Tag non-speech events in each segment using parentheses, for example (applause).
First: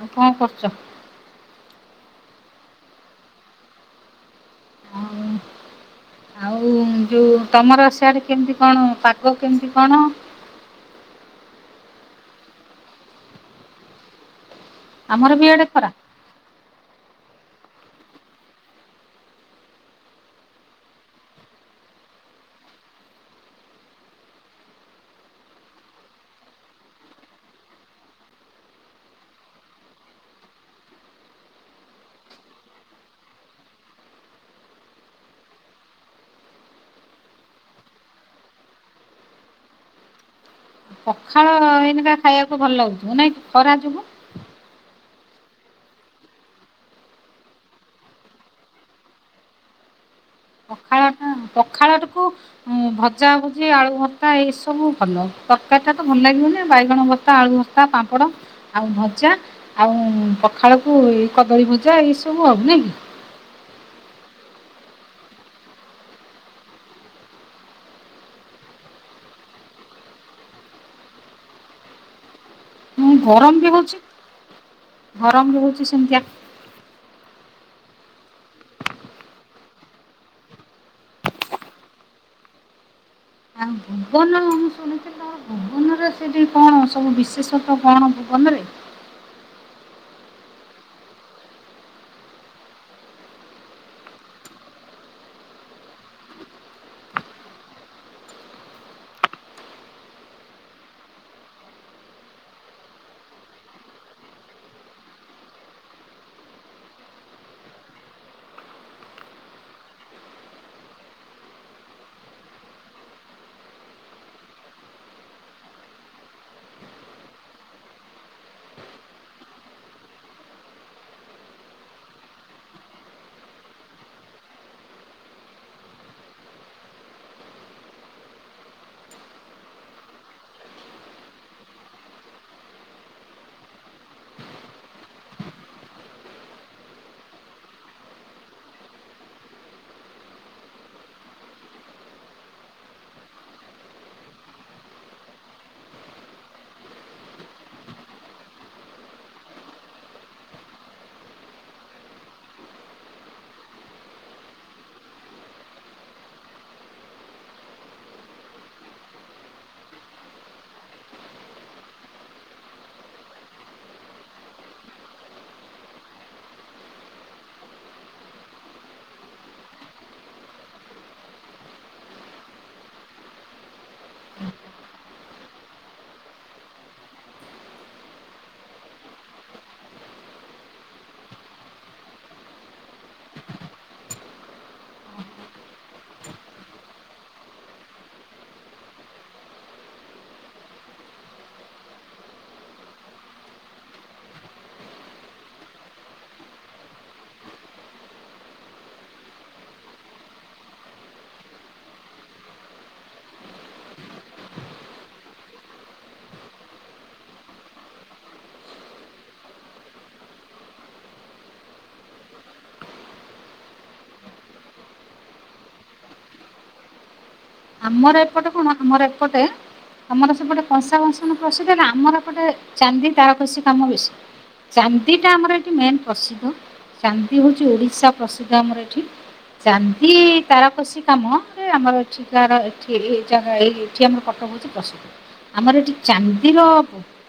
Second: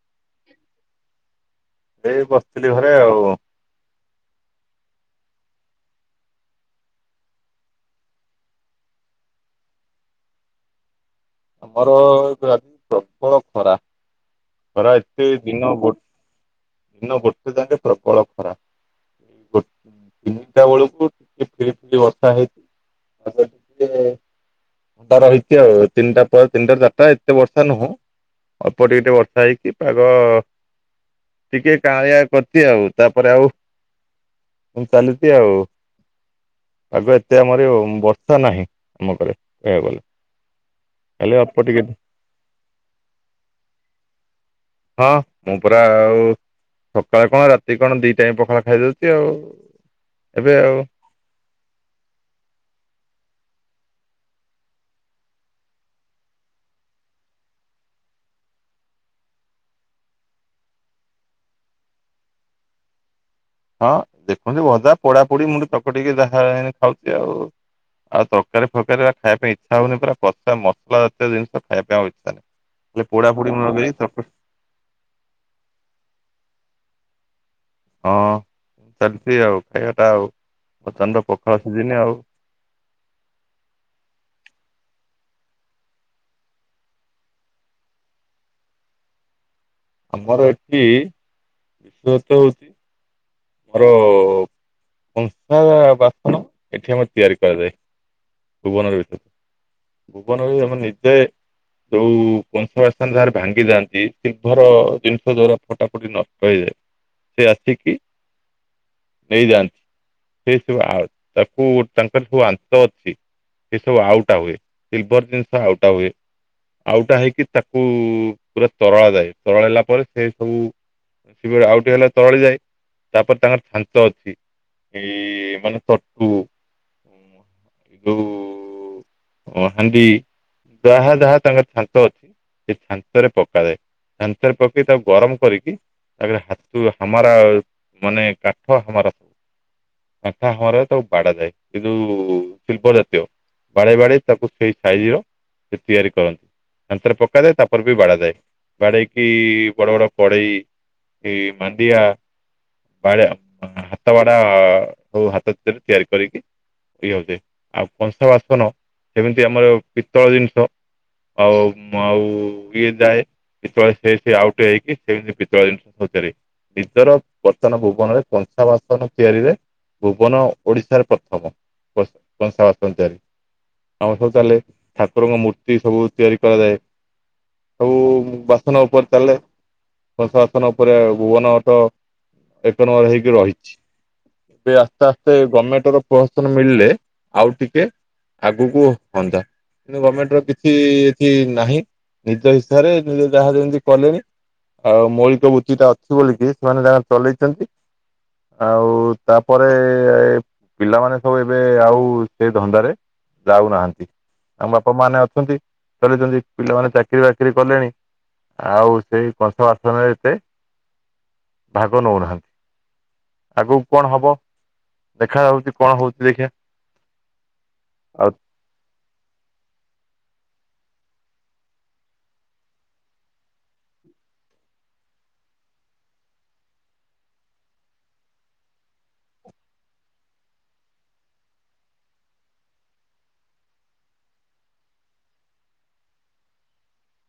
ଆଉ କଣ କରୁଛ? ଏଇ ବସିଥିଲି ଘରେ ଆଉ ଯେଉ ତମର ସିଆଡେ କେମିତି କଣ ପାଗ କେମିତି କଣ ଆମର ଗାମ ପ୍ରବଳ ଖରା ଖରା ଆମର ଏତେ ବି ଇଆଡେ ଦିନ ଖରା ବ ଦିନ ଗୋଟେ ଯାେ ପ୍ରବଳ ଖରାପ ଏଇୋ ତିନିଟା ବେଳକୁ ଟିକେ ଫିରି ଫିରି ବର୍ଷା ହେଇଛି ଆ ଟା ରହିଛି ଆଉ ତିନିଟା ତିନିଟା ଚାରିଟା ଏତେ ବର୍ଷା ନୁହଁ ଅଳ୍ପ ଟିକେ ଟିକେ ବର୍ଷା ହେଇକି ପାଗ ଟିକେ କାଳିଆ କରିଛି ଆଉ ତାପରେ ଆଉ ମୁ ଚାଲିଛି ଆଉ ଆଗ ଏତେ ଆମରି ବର୍ଷା ନାହିଁ ଆମ ଘରେ କହିବାକୁ ଗଲେ ଖାଲି ପଖାଳ ଅଳ୍ପ ଟିକେ ହେଇନକା ଖାଇବାକୁ ଭଲ ଲାଗୁଥିବ ନାଇଁ ଖରା ଯୋଗୁ ହଁ ମୁଁ ପୁରା ଆଉ ସକାଳେ କଣ ରାତି କଣ ଦି ଟାଇ ପଖାଳ ଖାଇଦଉଛି ଆଉ ଏବେ ଆଉ ପଖାଳକୁ ହ ଭଜା ଭଜି ଆଳୁ ଭତା ଏଇ ସବୁ ଭଲ ତରକାରୀ ଟା ତ ଭଲ ଲାଗିବ ନା ବାଇଗଣ ଭତା ଆଳୁ ଭତା କ ସପଡ଼ ଆଉ ଭଜା ଆଉ ପଖାଳକୁ ଏ କଦଳୀ ଭଜା ଏଇସବୁ ଆବ ନ କି ହଁ ଦେଖନ୍ତୁ ଭଜା ପୋଡା ପୋଡି ମୁଁ ତକ ଟିକେ ଯାହା ହେ ଖାଉଛି ଆଉ ଆଉ ତରକାରୀ ଫରକାରୀା ଖାଇବା ପାଇଁ ଇଚ୍ଛା ହଉନି ପୁରା ପା ମସଲା ଜୀୟିନିଷ ଖାଇବା ପାଇଁ ଆଉ ଇ୍ଛା ନାହିଁ ହେଲେ ମୁଁ ପୋଡା ପୋଡି ଗରମ ମୁଣ ବି କରି ହଉଛି ଚକ ଗରମ ବି ହଉଛି ସେମିତିଆ ହଁ ଚାଲିଛି ଆଉ ଖାଇବାଟା ଆଉ ପ୍ରଚଣ୍ଡ ପୋଖାଳ ସିଝିନି ଆଉ ଆ ଭୁବ ଶୁଣିଥିଲ ଆ ଭବନରେ ସେଠି କଣ ସବୁ ବିଶେଷତ୍ୱ କଣ ଭବନରେ ଆମର ଏଠି ବିଶଥ ହଉଛି ମୋର କଂସା ବାସନ ଏଠି ମର ତିଆରି କରାଯାଏ ଭୁବନର ଭିତରେ ଭୁବନରେ ଆମେ ନିଜେ ଯୋଉ କଂସ ସ୍ଥାନ ଯାରେ ଭାଙ୍ଗି ଯାଆନ୍ତି ସିଲଭର ଜିନିଷ ଯଵା ଫଟା ଫଟି ନଷ୍ଟ ହେଇଯାଏ ସେ ଆସିକି ନେଇଯାଆନ୍ତି ସେ ସବୁ ତାକୁ ତାଙ୍କର ସବୁ ଅନ୍ତ ଅଛି ଏସବୁ ଆଉଟା ହୁଏ ସିଲଭର ଜିନିଷ ଆଉଟା ହୁଏ ଆଉଟା ହେଇକି ତାକୁ ପୁରା ତରଳ ଯାଏ ତରଳ ହେଲା ପରେ ସେ ସବୁ ଶ ଆଉ ଟେ ହେଲେ ତଳେ ଯାଏ ତାପରେ ତାଙ୍କର ଛାଞ୍ଚ ଅଛି ଏଇ ମାନେ ତଟୁ ୁ ହଣ୍ଡି ଯାହା ଯାହା ତାଙ୍କର ଛନ୍ତ ଅଛି ସେ ଛାଞ୍ଚରେ ପକାଯାଏ ଛାଞ୍ଚରେ ପକେଇ ତାକୁ ଗରମ କରିକି ତାପରେ ହାତୁ ହାମାର ମାନେ କାଠ ହାର ସବୁ କଣ୍ଠା ହମରା ତବ ବାଡାାଯାଏ ଏ ଯଉ ଶିଳ୍ପ ଜାତୀୟ ବାଡେ ବାଡେ ତାକୁ ସେଇ ସାଇଜ ର ସେ ତିଆରି କରନ୍ତି ମଥରେ ପକାଯାଏ ତାପରେ ବି ବାଡାାଯାଏ ବାଡେଇକି ବଡ ବଡ ପଡେଇ ଏ ମନ୍ଦିଆ ବାଆ ହାତ ବାଡା ହଉ ହାତରେ ତିଆରି କରିକି ଇଏ ହଉଛି ଆଉ କଂସା ବାସନ ସେମିତି ଆମର ପିତ୍ତଳ ଜିନିଷ ଆଉ ଆଉ ଇଏ ଯାଏ ଯେତବେଳେ ସେ ସେ ଆଉଟ ହେଇକି ସେତି ବିତ ଜିନିଷ ହଚାର ନିଜର ବର୍ତ୍ତମାନ ଭୁବନରେ ପଞ୍ଚାବାସନ ତିଆରିରେ ଭୁବନ ଓଡିଶାରେ ପ୍ରଥମ କ କସ ବା ତରି ଆମ ସୁ ତାହେଲେ ଠାକୁରଙ୍କ ମୂର୍ତ୍ତି ସବୁ ତିଆରି କରାଯାଏ ସବୁ ବାସନ ଉପରେ ଚାଲେ ସଂଂସ ବାସନ ଉପରେ ଭୁବନ ଅଟ ଏକ ନର ହେଇକି ରହିଛି ଏ ଆସ୍ତେ ଆସ୍ତେ ଗଭର୍ଣମେଣ୍ଟ ର ପ୍ରୋହସନ ମିଳିଲେ ଆଉ ଟିକେ ଆଗକୁୁହ ହୁଅନ୍ତା କିନ୍ତୁ ଗଭର୍ଣମେଣ୍ଟ ର କିଛି ଏଠି ନାହିଁ ନିଜ ହିସାରେ ନିଜ ଯାହା ଯେମିତି କଲେଣି ଆଉ ମୌଳିକ ବୁତି ଟା ଅଛି ବୋିକି ସେମାନେ ତାଙ୍କ ଚଲେଇଛନ୍ତି ଆଉ ତାପରେ ଏ ପିଲାମାନେ ସବୁ ଏବେ ଆଉ ସେ ଧନ୍ଦାରେ ଯାଉନାହାନ୍ତି ଆମ ବାପା ମାନେ ଅଛନ୍ତି ଚଲିଛନ୍ତି ପିଲାମାନେ ଚାକିରି ବାକିରି କଲେଣି ଆଉ ସେଇ କଂସ ବାସନରେ ଏତେ ଭାଗ ନେଉନାହାନ୍ତି ଆଗକୁ କଣ ହେବ ଦେଖାଯାଉଛି କଣ ହେଉଛି ଦେଖିିବା ଆମର ଏପଟେ କଣ ଆମର ଏପଟେ ଆମର ସେପୋଟେ କଂସା ବଂଶନ ପ୍ରସିଦ୍ଧ ଆମର ଗୋଟେ ଚାନ୍ଦି ତା କିଛି କାମ ବେଶୀ ଚାନ୍ଦିଟା ଆମର ଏଠି ମେନ୍ ପ୍ରସିଦ୍ଧ ଚାନ୍ଦି ହେଉଛି ଓଡ଼ିଶା ପ୍ରସିଦ୍ଧ ଆମର ଏଠି ଯାନ୍ତି ତାର କସିି କାମରେ ଆମର ଅଠ ଏଠି ଏ ଜା ଏ ଏଠି ଆମର କଟକ ହେଉଛି ପ୍ରସିଦ୍ଧ ଆମର ଏଠି ଚାନ୍ଦିର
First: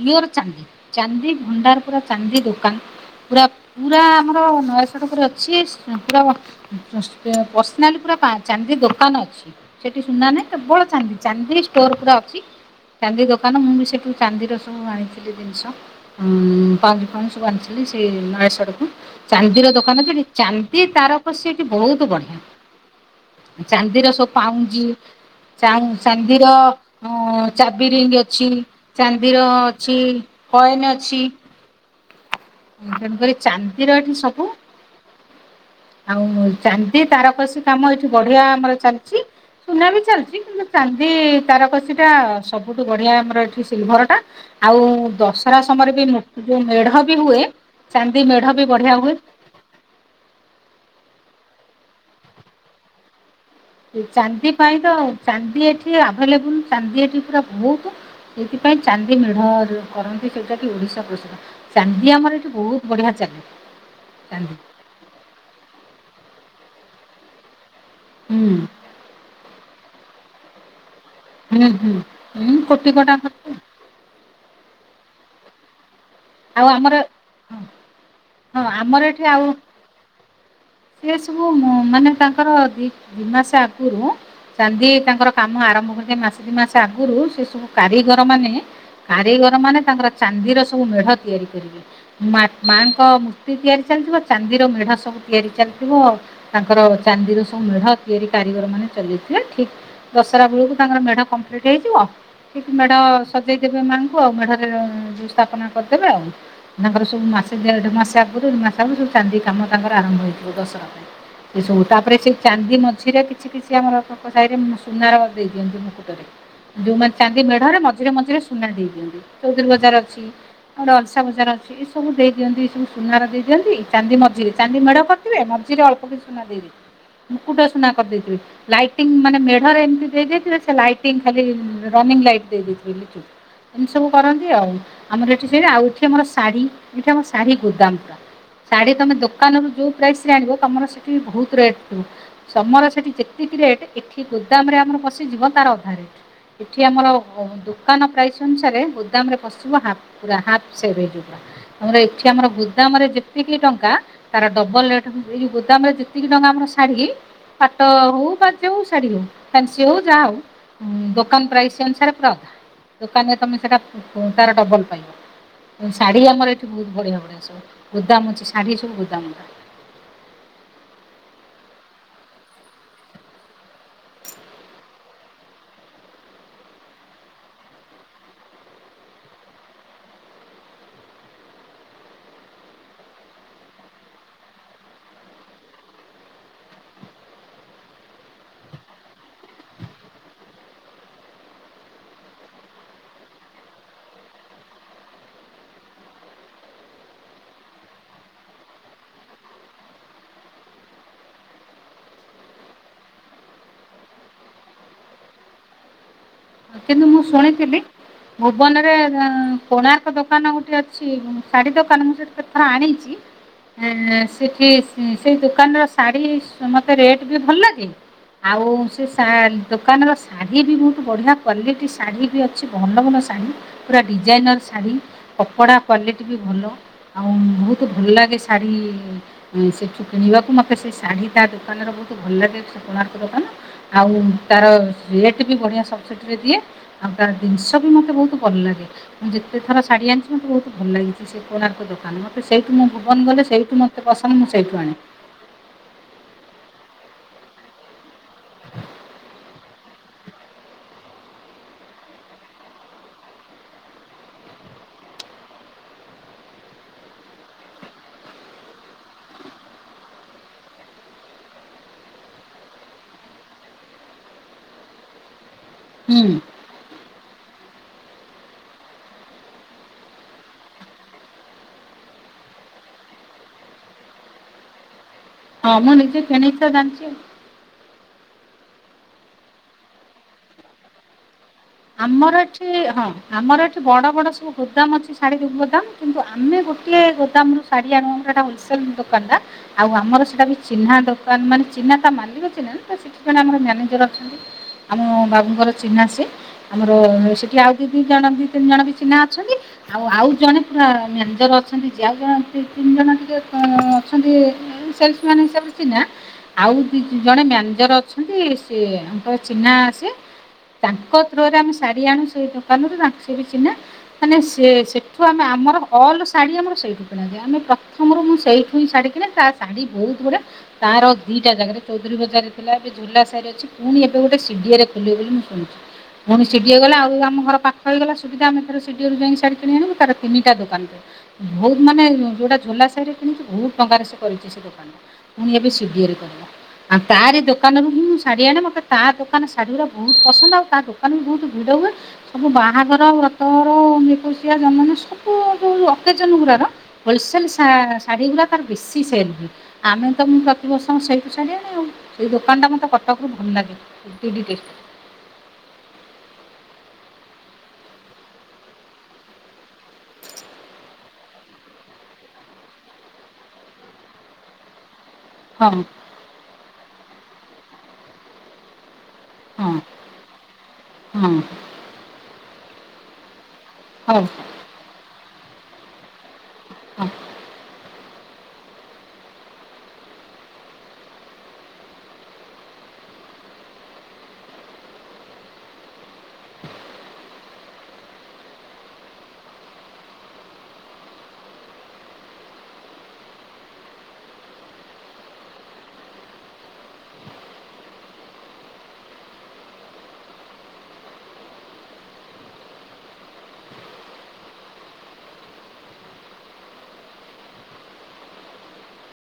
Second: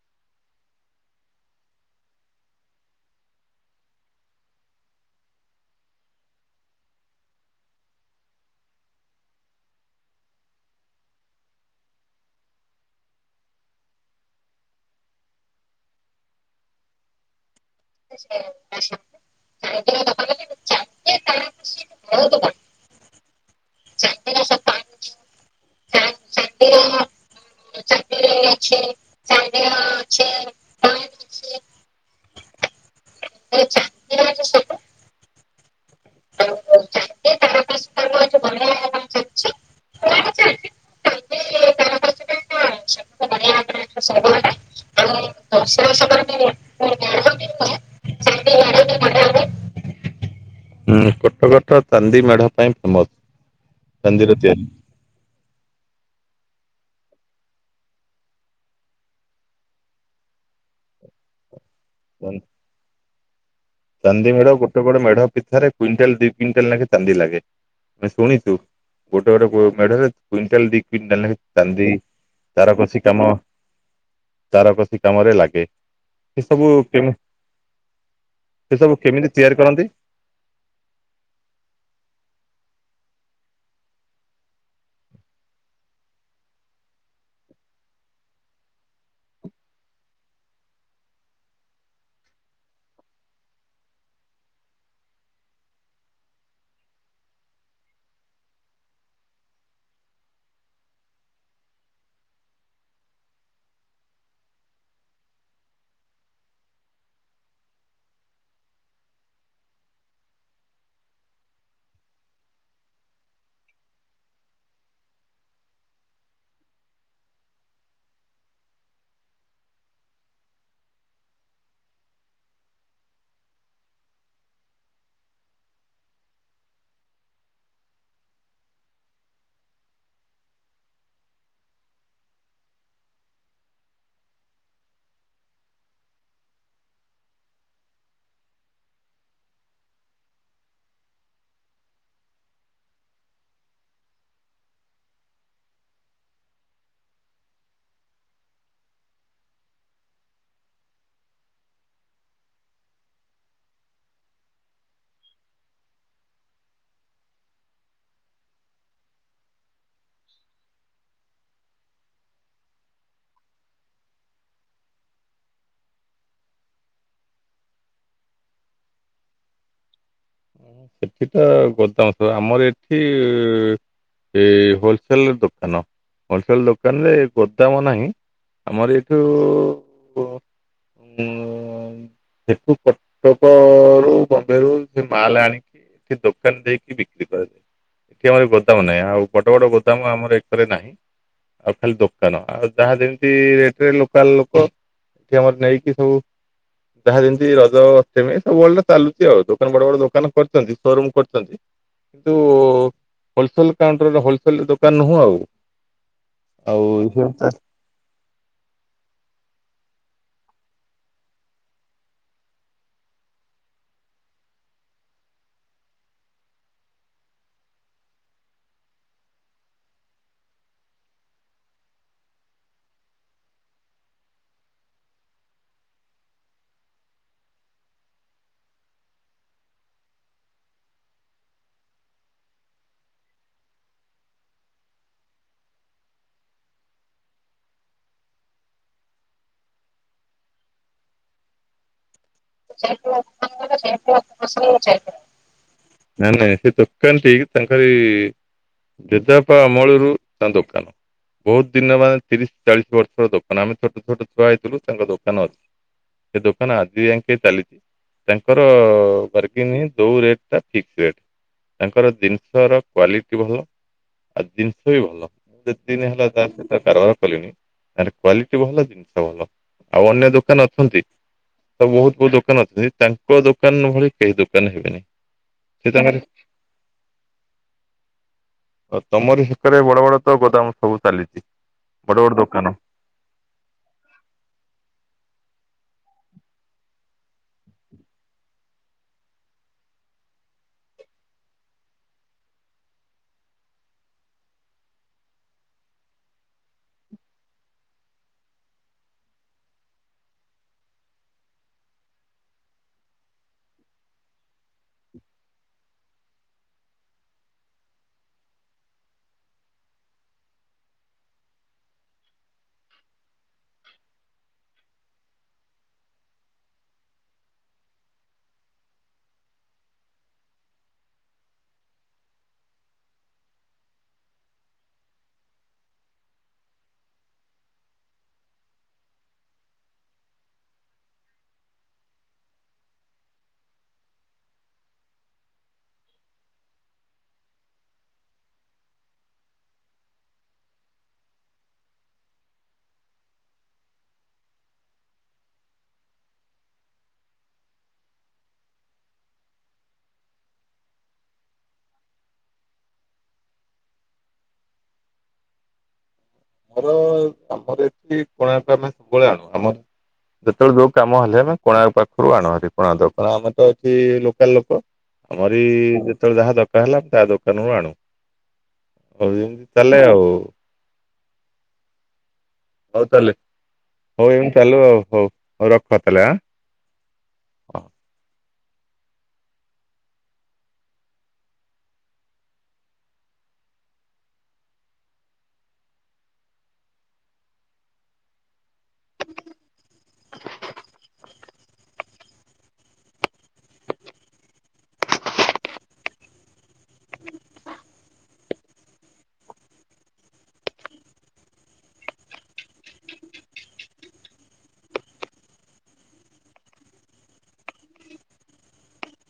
ପିଓର ଚାନ୍ଦି ଚାନ୍ଦି ଭଣ୍ଡାର ପୁର ଚାନ୍ଦି ଦୋକାନ ପୁରା ପୁରା ଆମର ନୟ ସଡ଼ ଉପରେ ଅଛି ପୁରା ପର୍ସନାଲି ପୁରା ଚାନ୍ଦି ଦୋକାନ ଅଛି ସେଠି ସୁନା ନାହିଁ କେବଳ ଚାନ୍ଦି ଚାନ୍ଦି ଷ୍ଟୋର ପୁରା ଅଛି ଚାନ୍ଦି ଦୋକାନ ମୁଁ ବି ସେଠୁ ଚାନ୍ଦିର ସବୁ ଆଣିଥିଲି ଜିନିଷ ପା ଫଣି ସବୁ ଆଣିଥିଲି ସେ ମସା ଆଉ ଚାନ୍ଦିର ଦୋକାନ ଚାନ୍ଦି ତାରକ ସେଠି ବହୁତ ବଢିଆ ଚାନ୍ଦିର ସବୁ ପାଉଁ୍ଜି ଚା ଚାନ୍ଦିର ଚାବିରିଙ୍ଗ ଅଛି ଚାନ୍ଦିର ଅଛି କଏନ ଅଛି ତେଣୁକରି ଚାନ୍ଦିର ଏଠି ସବୁ ଆଉ ଚାନ୍ଦି ତାରକସିୀ କାମ ଏଇଠି ବଢିଆ ଆମର ଚାଲିଛି ସୁନା ବି ଚାଲିଛି କିନ୍ତୁ ଚାନ୍ଦି ତାରକସୀ ଟା ସବୁଠୁ ବଢିଆ ଆମର ଏଠି ସିଲଭର ଟା ଆଉ ଦଶରା ସମୟରେ ବି ଯୋଉ ମେଢ ବି ହୁଏ ଚାନ୍ଦି ମେଢ ବି ବଢିଆ ହୁଏ କଟକଟ ଚାନ୍ଦି ମେଢ଼ ପାଇଁ ଫେମସ୍ ଚାନ୍ଦି ପାଇଁ ତ ଚାନ୍ଦି ଏଠି ଆଭେଲେବୁଲ ଚାନ୍ଦି ଏଠି ପୁରା ବହୁତ ସେଇଥିପାଇଁ ଚାନ୍ଦି ମିଢ କରନ୍ତି ସେଇଟା କି ଓଡିଶା ପ୍ରସିଦ୍ଧ ଚାନ୍ଦି ଆମର ଏଠି ବହୁତ ବଢିଆ ଚାନ୍ଦି ଚାନ୍ଦି ମେଢ ଗୋଟେ ଗୋଟ ମେଢ ପିଠାରେ କୁଇଣ୍ଟାଲ ଦି କୁଇଣ୍ଟାଲ ଲାଗେ ଚାନ୍ଦି ଲାଗେ ଆମେ ହୁଁ ଶୁଣିଛୁ ଗୋଟେ ଗୋଟେ ମେଢରେ କୁଇଣ୍ଟାଲ ଦି କୁଇଣ୍ଟାଲ ହୁଁ କାନ୍ଦି ହୁଁ। ହୁଁ ତାର କୋଟି କଛି କଟା କାମ ତାରକସି କାମରେ ଲାଗେ ସେ ଆଉ ସବୁ ଆମର କେମି ହଁ ସେ ସବୁ ଆମର ଏଠି କେମିତି ଆଉ ତିଆରି କରନ୍ତି? ସେ ସବୁ ମାନେ ତାଙ୍କର ଦି ଦି ମାସ ଆଗୁରୁ ଚାନ୍ଦି ତାଙ୍କର କାମ ଆରମ୍ଭ କରିିକ ମାସେ ଦୁଇ ମାସ ଆଗରୁ ସେ ସବୁ କାରିଗର ମାନେ କାରିଗର ମାନେ ତାଙ୍କର ଚାନ୍ଦିର ସବୁ ମେଢ ତିଆରି କରିବେ। ମାଆଙ୍କ ମୂର୍ତ୍ତି ତିଆରି ଚାଲିଥିବ, ଚାନ୍ଦିର ମେଢା ସବୁ ତିଆରି ଚାଲିଥିବ। ତାଙ୍କର ଚାନ୍ଦିରୁ ସବୁ ମେଢ ତିଆରି କାରିଗର ମାନେ ଚଲେଇଥିବେ ଠିକ। ଦଶହରା ବେଳକୁ ତାଙ୍କର ମେଢ କମ୍ପ୍ଲିଟ୍ ହେଇଯିବ। ଠିକ ମେଢ ସଜେଇଦବେ ମାଆଙ୍କୁ ଆଉ ମେଢରେ ଯୋଉ ସ୍ଥାପନା କରିଦେବେ ଆଉ ତାଙ୍କର ସବୁ ମାସେ ଦେଢ ମାସ ଆଗରୁ ଦ ମାସ ଆ ସବୁ ଚାନ୍ଦି କାମ ତାଙ୍କର ଆରମ୍ଭ ହେଇଥିବ ଦଶହରା ପାଇଁ। ଏ ସବୁ ତାପରେ ସେଇ ଚାନ୍ଦି ମଝିରେ କିଛି କିଛି ଆମର ସାହିରେ ସୁନାର ଦେଇ ଦିଅନ୍ତି ମୁକୁଟରେ। ଯୋଉମାନେ ଚାନ୍ଦି ମେଢରେ ମଝିରେ ମଝିରେ ସୁନା ଦେଇ ଦିଅନ୍ତି, ଚୌଧୁରୀ ବଜାର ଅଛି। ଧର ଅଲସା ବ ଅଛି। ଏ ସବୁ ଦେଇ ଦିଅନ୍ତି ଏ ସବୁ ସୁନାର ଦେଇ ଦିଅନ୍ତି ଚାନ୍ଦି ମଝିରେ ଚାନ୍ଦି ମେଢ କରିଥିବେ ମଝିରେ ଅଲ୍ପ କିଛି ମୁକୁଟ ସୁନା କରିଦେଇଥିବେ। ଲାଇଟିଂ ମାନେ ମେଢରେ ଏମତି ଦେଇ ଦେଇଥିବେ, ଲାଇଟିଙ୍ଗ ଖାଲି ରନିଂ ଲାଇଟ ଲିଚୁ। ଏମିତି ସବୁ କରନ୍ତି ଆଉ ଆମର ଏଠି ସେୟା, ଆଉ ଏଠି ଆମର ଶାଢୀ ଏଠି ଆମ ଶାଢୀ ଗୋଦାମ ପୁରା। ଶାଢୀ ତମେ ଦୋକାନରୁ ଯୋଉ ପ୍ରାଇସରେ ଆଣିବ ତମର ସେଠି ବହୁତ୍ ରେଟ୍ ଥିବ। ସମରେ ସେଠି ଯେତିକି ରେଟ୍ ଏଠି ଗୋଦାମ ରେ ଆମର ବଶିଯିବ ତାର ଅଧା ରେଟ। ଏଠି ଆମର ଦୋକାନ ପ୍ରାଇସ୍ ଅନୁସାରେ ଗୋଦାମରେ ପଶିବ ହାପ୍। ପୁରା ହାପ ସେଇ ରେଟ୍ ଗୁରା ଆମର ଏଠି ଆମର ଗୋଦାମରେ ଯେତିକି ଟଙ୍କା ତାର ଡବଲ ରେଟ୍ ଏଯୋଉ ଗୋଦାମରେ ଯେତିକି ଟଙ୍କା ଆମର ଶାଢୀ ପାଟ ହଉ ବା ଯୋଉ ଶାଢୀ ହଉ ଫାନ୍ସି ହଉ ଯାହା ହଉ ଉ ଦୋକାନ ପ୍ରାଇସ୍ ଅନୁସାରେ ପୁରା ଅଧା ଦୋକାନରେ ତମେ ସେଟା ପୁ ତାର ଡବଲ ପାଇ ଶାଢୀ ଆମର ଏଠି ବହୁତ୍ ବଢିଆବଢିଆ ସବୁ ଗୋଦାମ ଅଛି ଶାଢ଼ୀ ସବୁ ଗୋଦାମ ସେଠିତ ଗୋଦାମ ଥିବ ଆମର ଏଠି ଏ ହୋଲସେଲ ଦୋକାନ ହୋଲସେଲ ଦୋକାନରେ ଗୋଦାମ ନାହିଁ। ଆମର ଏଇଠୁ କୁ ଉଁ ସେଠୁ କଟକରୁ ବମ୍ବେରୁ ସେ ମାଲ୍ ଆଣେ ଏଠି ଦୋକାନ ଦେଇକି ବିକ୍ରି କରାଯାଏ। ଏଠି ଆମର ଗୋଦାମ ନାହିଁ ଆଉ ବଡ଼ ବଡ଼ ଗୋଦାମ ଆମର ଏକରେ ନାହିଁ। ଆଉ ଖାଲି ଦୋକାନ ଆଉ ତାର ଯେମିତି ରେଷ୍ଟେନ୍ ଲୋକାଲ ଲୋକ ଏଠି ଆମର ନେଇକି ସବୁ ଯାହା ଯେମିତି ରଜ ସେମି ସବୁବେଳେତ ଚାଲିଚି ଆଉ ଦୋକାନ ବଡ଼ ବଡ଼ ଦୋକାନ କରି ଚନ୍ତି ସୋରୁମ୍ କରୁଚନ୍ତି। କିନ୍ତୁ ହୋଲସେଲ୍ କାଉଣ୍ଟର ଏଟା ହୋଲସେଲ୍ ଦୋକାନ ନୁହଁ ଆଉ। ଆଉ କିନ୍ତୁ ମୁଁ ଶୁଣିଥିଲି। ଭୁବନରେ ଅ କୋଣାର୍କ ଦୋକାନ ଗୋଟେ ଅଛି ଶାଢୀ ଦୋକାନ ମୁଁ ସେଠୁ କେତଥର ଆଣିଚି। ଏ ସେଠି ସେ ସେଇ ଦୋକାନର ଶାଢ଼ୀ ମତେ ରେଟ୍ ବି ଭଲ ଲାଗେ। ଆଉ ସେ ସା ଦୋକାନର ଶାଢ଼ୀବି ବହୁତ୍ ବଢ଼ିଆ କ୍ୱାଲିଟି ଶାଢ଼ୀ ବି ଅଛି ଭଲ ଭଲ ଶାଢ଼ୀ ପୁରା ଡିଜାଇନର୍ ଶାଢ଼ୀ କପଡ଼ା କ୍ଵାଲିଟି ବି ଭଲ ଆଉ ବହୁତ୍ ଭଲ ଲାଗେ ଶାଢ଼ୀ ଉ ସେଠୁ କିଣିବାକୁ ମତେ ସେ ଶାଢୀ ତା ଦୋକାନରେ ବହୁତ୍ ଭଲ ଲାଗେ ସେ କୋଣାର୍କ ଦୋକାନ ଆଉ ତାର ରେଟ୍ ବି ବଢ଼ିଆ ସବୁ ସେଠିରେ ଦିଏ ଆଉ ତା ଦିନିଷବି ମୋତେ ବହୁତ୍ ଭଲ ଲାଗେ। ମୁଁ ଯେତେ ଥର ଶାଢୀ ଆଣିଚି ମତେ ବହୁତ୍ ଭଲ ଲାଗେ ସେ କୋଣାର୍କ ଦୋକାନ ମୋ ସେଇଠୁ ମୁଁ ଭୁବନ ଗଲେ ସେଇଠୁ ମତେ ପସନ୍ଦ ମୁଁ ସେଇଠୁ ଆଣେ। ନାଇଁ ନାଇଁ ସେ ଦୋକାନଟି ତାଙ୍କରି ଜେଜେବାପା ଅମଳୁରୁ ତାଙ୍କ ଦୋକାନ। ବହୁତ୍ ଦିନ ବାଦ୍ ତିରିଶି ଚାଳିଶି ବର୍ଷର ଦୋକାନ ଆମେ ଛୋଟ ଛୋଟ ଛୁଆ ହେଇଥିଲୁ ତାଙ୍କ ଦୋକାନ ଅଛି। ଏ ଦୋକାନ ଆଜି ଯାଇ ସେ ଚାଲିଚି ତାଙ୍କର ୱାରିଙ୍ଗ୍ ନୁହେଁ ଯୋଉଁ ରେଟ୍ ଟା ଠିକ୍ ରେଟ୍। ତାଙ୍କର ଜିନିଷ ର କ୍ଵାଲିଟି ଭଲ ଆଉ ଜିନିଷ ବି ଭଲ। ଦିନେ ହୁଁ ହେଲା ଯାଆନ୍ତୁ ତା କାରବାର କଲିଣିି ତାର କ୍ଵାଲିଟି ଭଲ ଜିନିଷ ଭଲ ଆଉ ଅନ୍ୟ ଦୋକାନ ଅଛନ୍ତି। ତ ବହୁତ୍ ବହୁତ୍ ଦୋକାନ ଅଛନ୍ତି ତାଙ୍କ ଦୋକାନ ଭଳି କେହି ଦୋକାନ ହେବେନି। ହଁ ସେ ମୁଁ ତାଙ୍କରେ ଦେଖିଚି ସେଇନାଗିତ ଜାଣିଚି ଆଉ। ତମର ସେକରେ ବଡ଼ ବଡ଼ ତ ଗୋଦାମ ସବୁ ଚାଲିଚି? ଆମର ଏଠି ହଁ। ଆମର ଏଠି ବଡ଼ ବଡ଼ ସବୁ ଗୋଦାମ ଅଛି ଶାଢ଼ୀ ଗୋଦାମ କିନ୍ତୁ ଆମେ ଗୋଟଏ ଗୋଦାମରୁ ସାଢ଼ି ଆଣୁ ଆମରହେଟା ହୋଲସେଲ୍ ଦୋକାନଟା ଆଉ ଆମର ସେଇଟା ବି ଚିହ୍ନା ଦୋକାନ ମାନେ ଚିହ୍ନା ତା ମାଲିକ ଚିହ୍ନା ତସେଠି ଜଣେଆମର ମାନେଜର ଅଛନ୍ତି। ଆମ ବାବୁଙ୍କର ଚିହ୍ନା ସେ ଆମର ସେଠି ଆଉ ଦି ଦି ଜଣ ବି ତିନି ଜଣ ବି ଚିହ୍ନା ଅଛନ୍ତି। ଆଉ ଆଉ ଜଣେ ପୁରା ମ୍ୟାନେଜର ଅଛନ୍ତି ଯିଏ ଆଉ ଜଣେ ସେ ତିନି ଜଣ ଟିକେ ଅଛନ୍ତି। ହୋଲସେଲ୍ ମାନେ ସବୁ ଚିହ୍ନା ଆଉ ଦ ଜଣେ ମ୍ୟାନେଜର ଅଛନ୍ତି ସେଙ୍କର ଚିହ୍ନା ସିଏ ତାଙ୍କ ରୋ ଆମେ ଶାଢ଼ୀ ଆଣୁଛୁ ଦୋକାନରୁ ତାଙ୍କୁ ସବୁ ଚିହ୍ନା। ମାନେ ସେଠୁ ଆମେ ଆମର ଅଲ୍ ଶାଢ଼ୀ ଆମର ସେଇଠୁ କିଣାଯଏ ଆମେ ପ୍ରଥମରୁ ମୁଁ ସେଇଠୁ ହିଁ ଶାଢ଼ୀ କିଣେ ତା ଶାଢୀ ବହୁତ ଗୁଡା ତାର ଦିଟା ଜାଗାରେ ଚୌଧୁରୀ ବଜାର ଥିଲା ଏବେ ଝୁଲା ଶୀ ଅ ପୁଣି ଏବେ ଗୋଟେ ସିଡିଆରେ ଖୋଲିବେ ବୋଲି ମୁଁ ସୁଣୁଛି। ପୁଣି ସିଡ଼ିଏ ଗଲା ଆମ ଘର ପାଖଇଗଲା ସୁଧା ଆମେ ଏଥ ସଡ଼ିଏ ଯାଇ ଶା଼ୀ କିଣି ଆଣୁ ତ ତିନିଟା ଦୋକାନରେ। ବହୁତ ମାନେ ଯୋଉଟା ଝୋଲା ସାହିରେ କିଣି ବହୁତ ଟଙ୍କାରେ ସେ କରିଛି ସେ ଦୋକାନ। ପୁଣି ଏ ବି ସୁିଧିରେ କରିବା। ଆଉ ତାର ଦୋକାନରୁ ହିଁ ମୁଁ ଶାଢୀ ଆଣେ ମୋତେ ତା ଦୋକାନ ଶାଢୀ ଗୁଡା ବହୁତ ପସନ୍ଦ ଆଉ ତା ଦୋକା ଆମେ ବହୁତ ଭିଡ଼ ହୁଏ। ସବୁ ବାହାଘର ବ୍ରତର ଏକୋଶିଆ ଜନମ ସବୁ ଅତେଜନ ଗୁରା କ ହୋଲସଲ ଶାଢୀ ଗୁ ତ ବେଶି ସେଲ ହୁଏ। ଆମେ ତ ମୁଁ ପ୍ରତିବର୍ଷ ସେଇଠୁ ଛାଡିବାଣି ଆଉ ସେଇ ଦୋକାନ ଟା ମତେ କଟକ ଭଲ ଲାଗେ। ଦିଦିଦ (unintelligible) ଆମର ଆମର ଏଠି କଣକୁ ଆମେ ସବୁବେଳେ ଆଣୁ ଆମର ଯେତେବେଳେ ଯୋଉ କାମ ହେଲେ ଆମେ କୋଣା ପାଖରୁ ଆଣହରି କୋଣ ଦ କଣ ଆମେ ତ ଅଛି। ଦର ଲୋକ ଆମର ହଁ ଯେତେବେଳେ ଯାହା ଦରକାର ହେଲା ଆମେ ତା ଦୋକାନରୁୁ ଆଣୁ। ଆଉ ଯେମିତି ହଁ ତାହଲେ ଆଉ। ହଁ। ହଉ ତାହେଲେ ହଉ ଏମିତି ଚାଲୁ ଆଉ ହଉ ହଉ ରଖ ତାହେଲେଁ। ହଁ ହ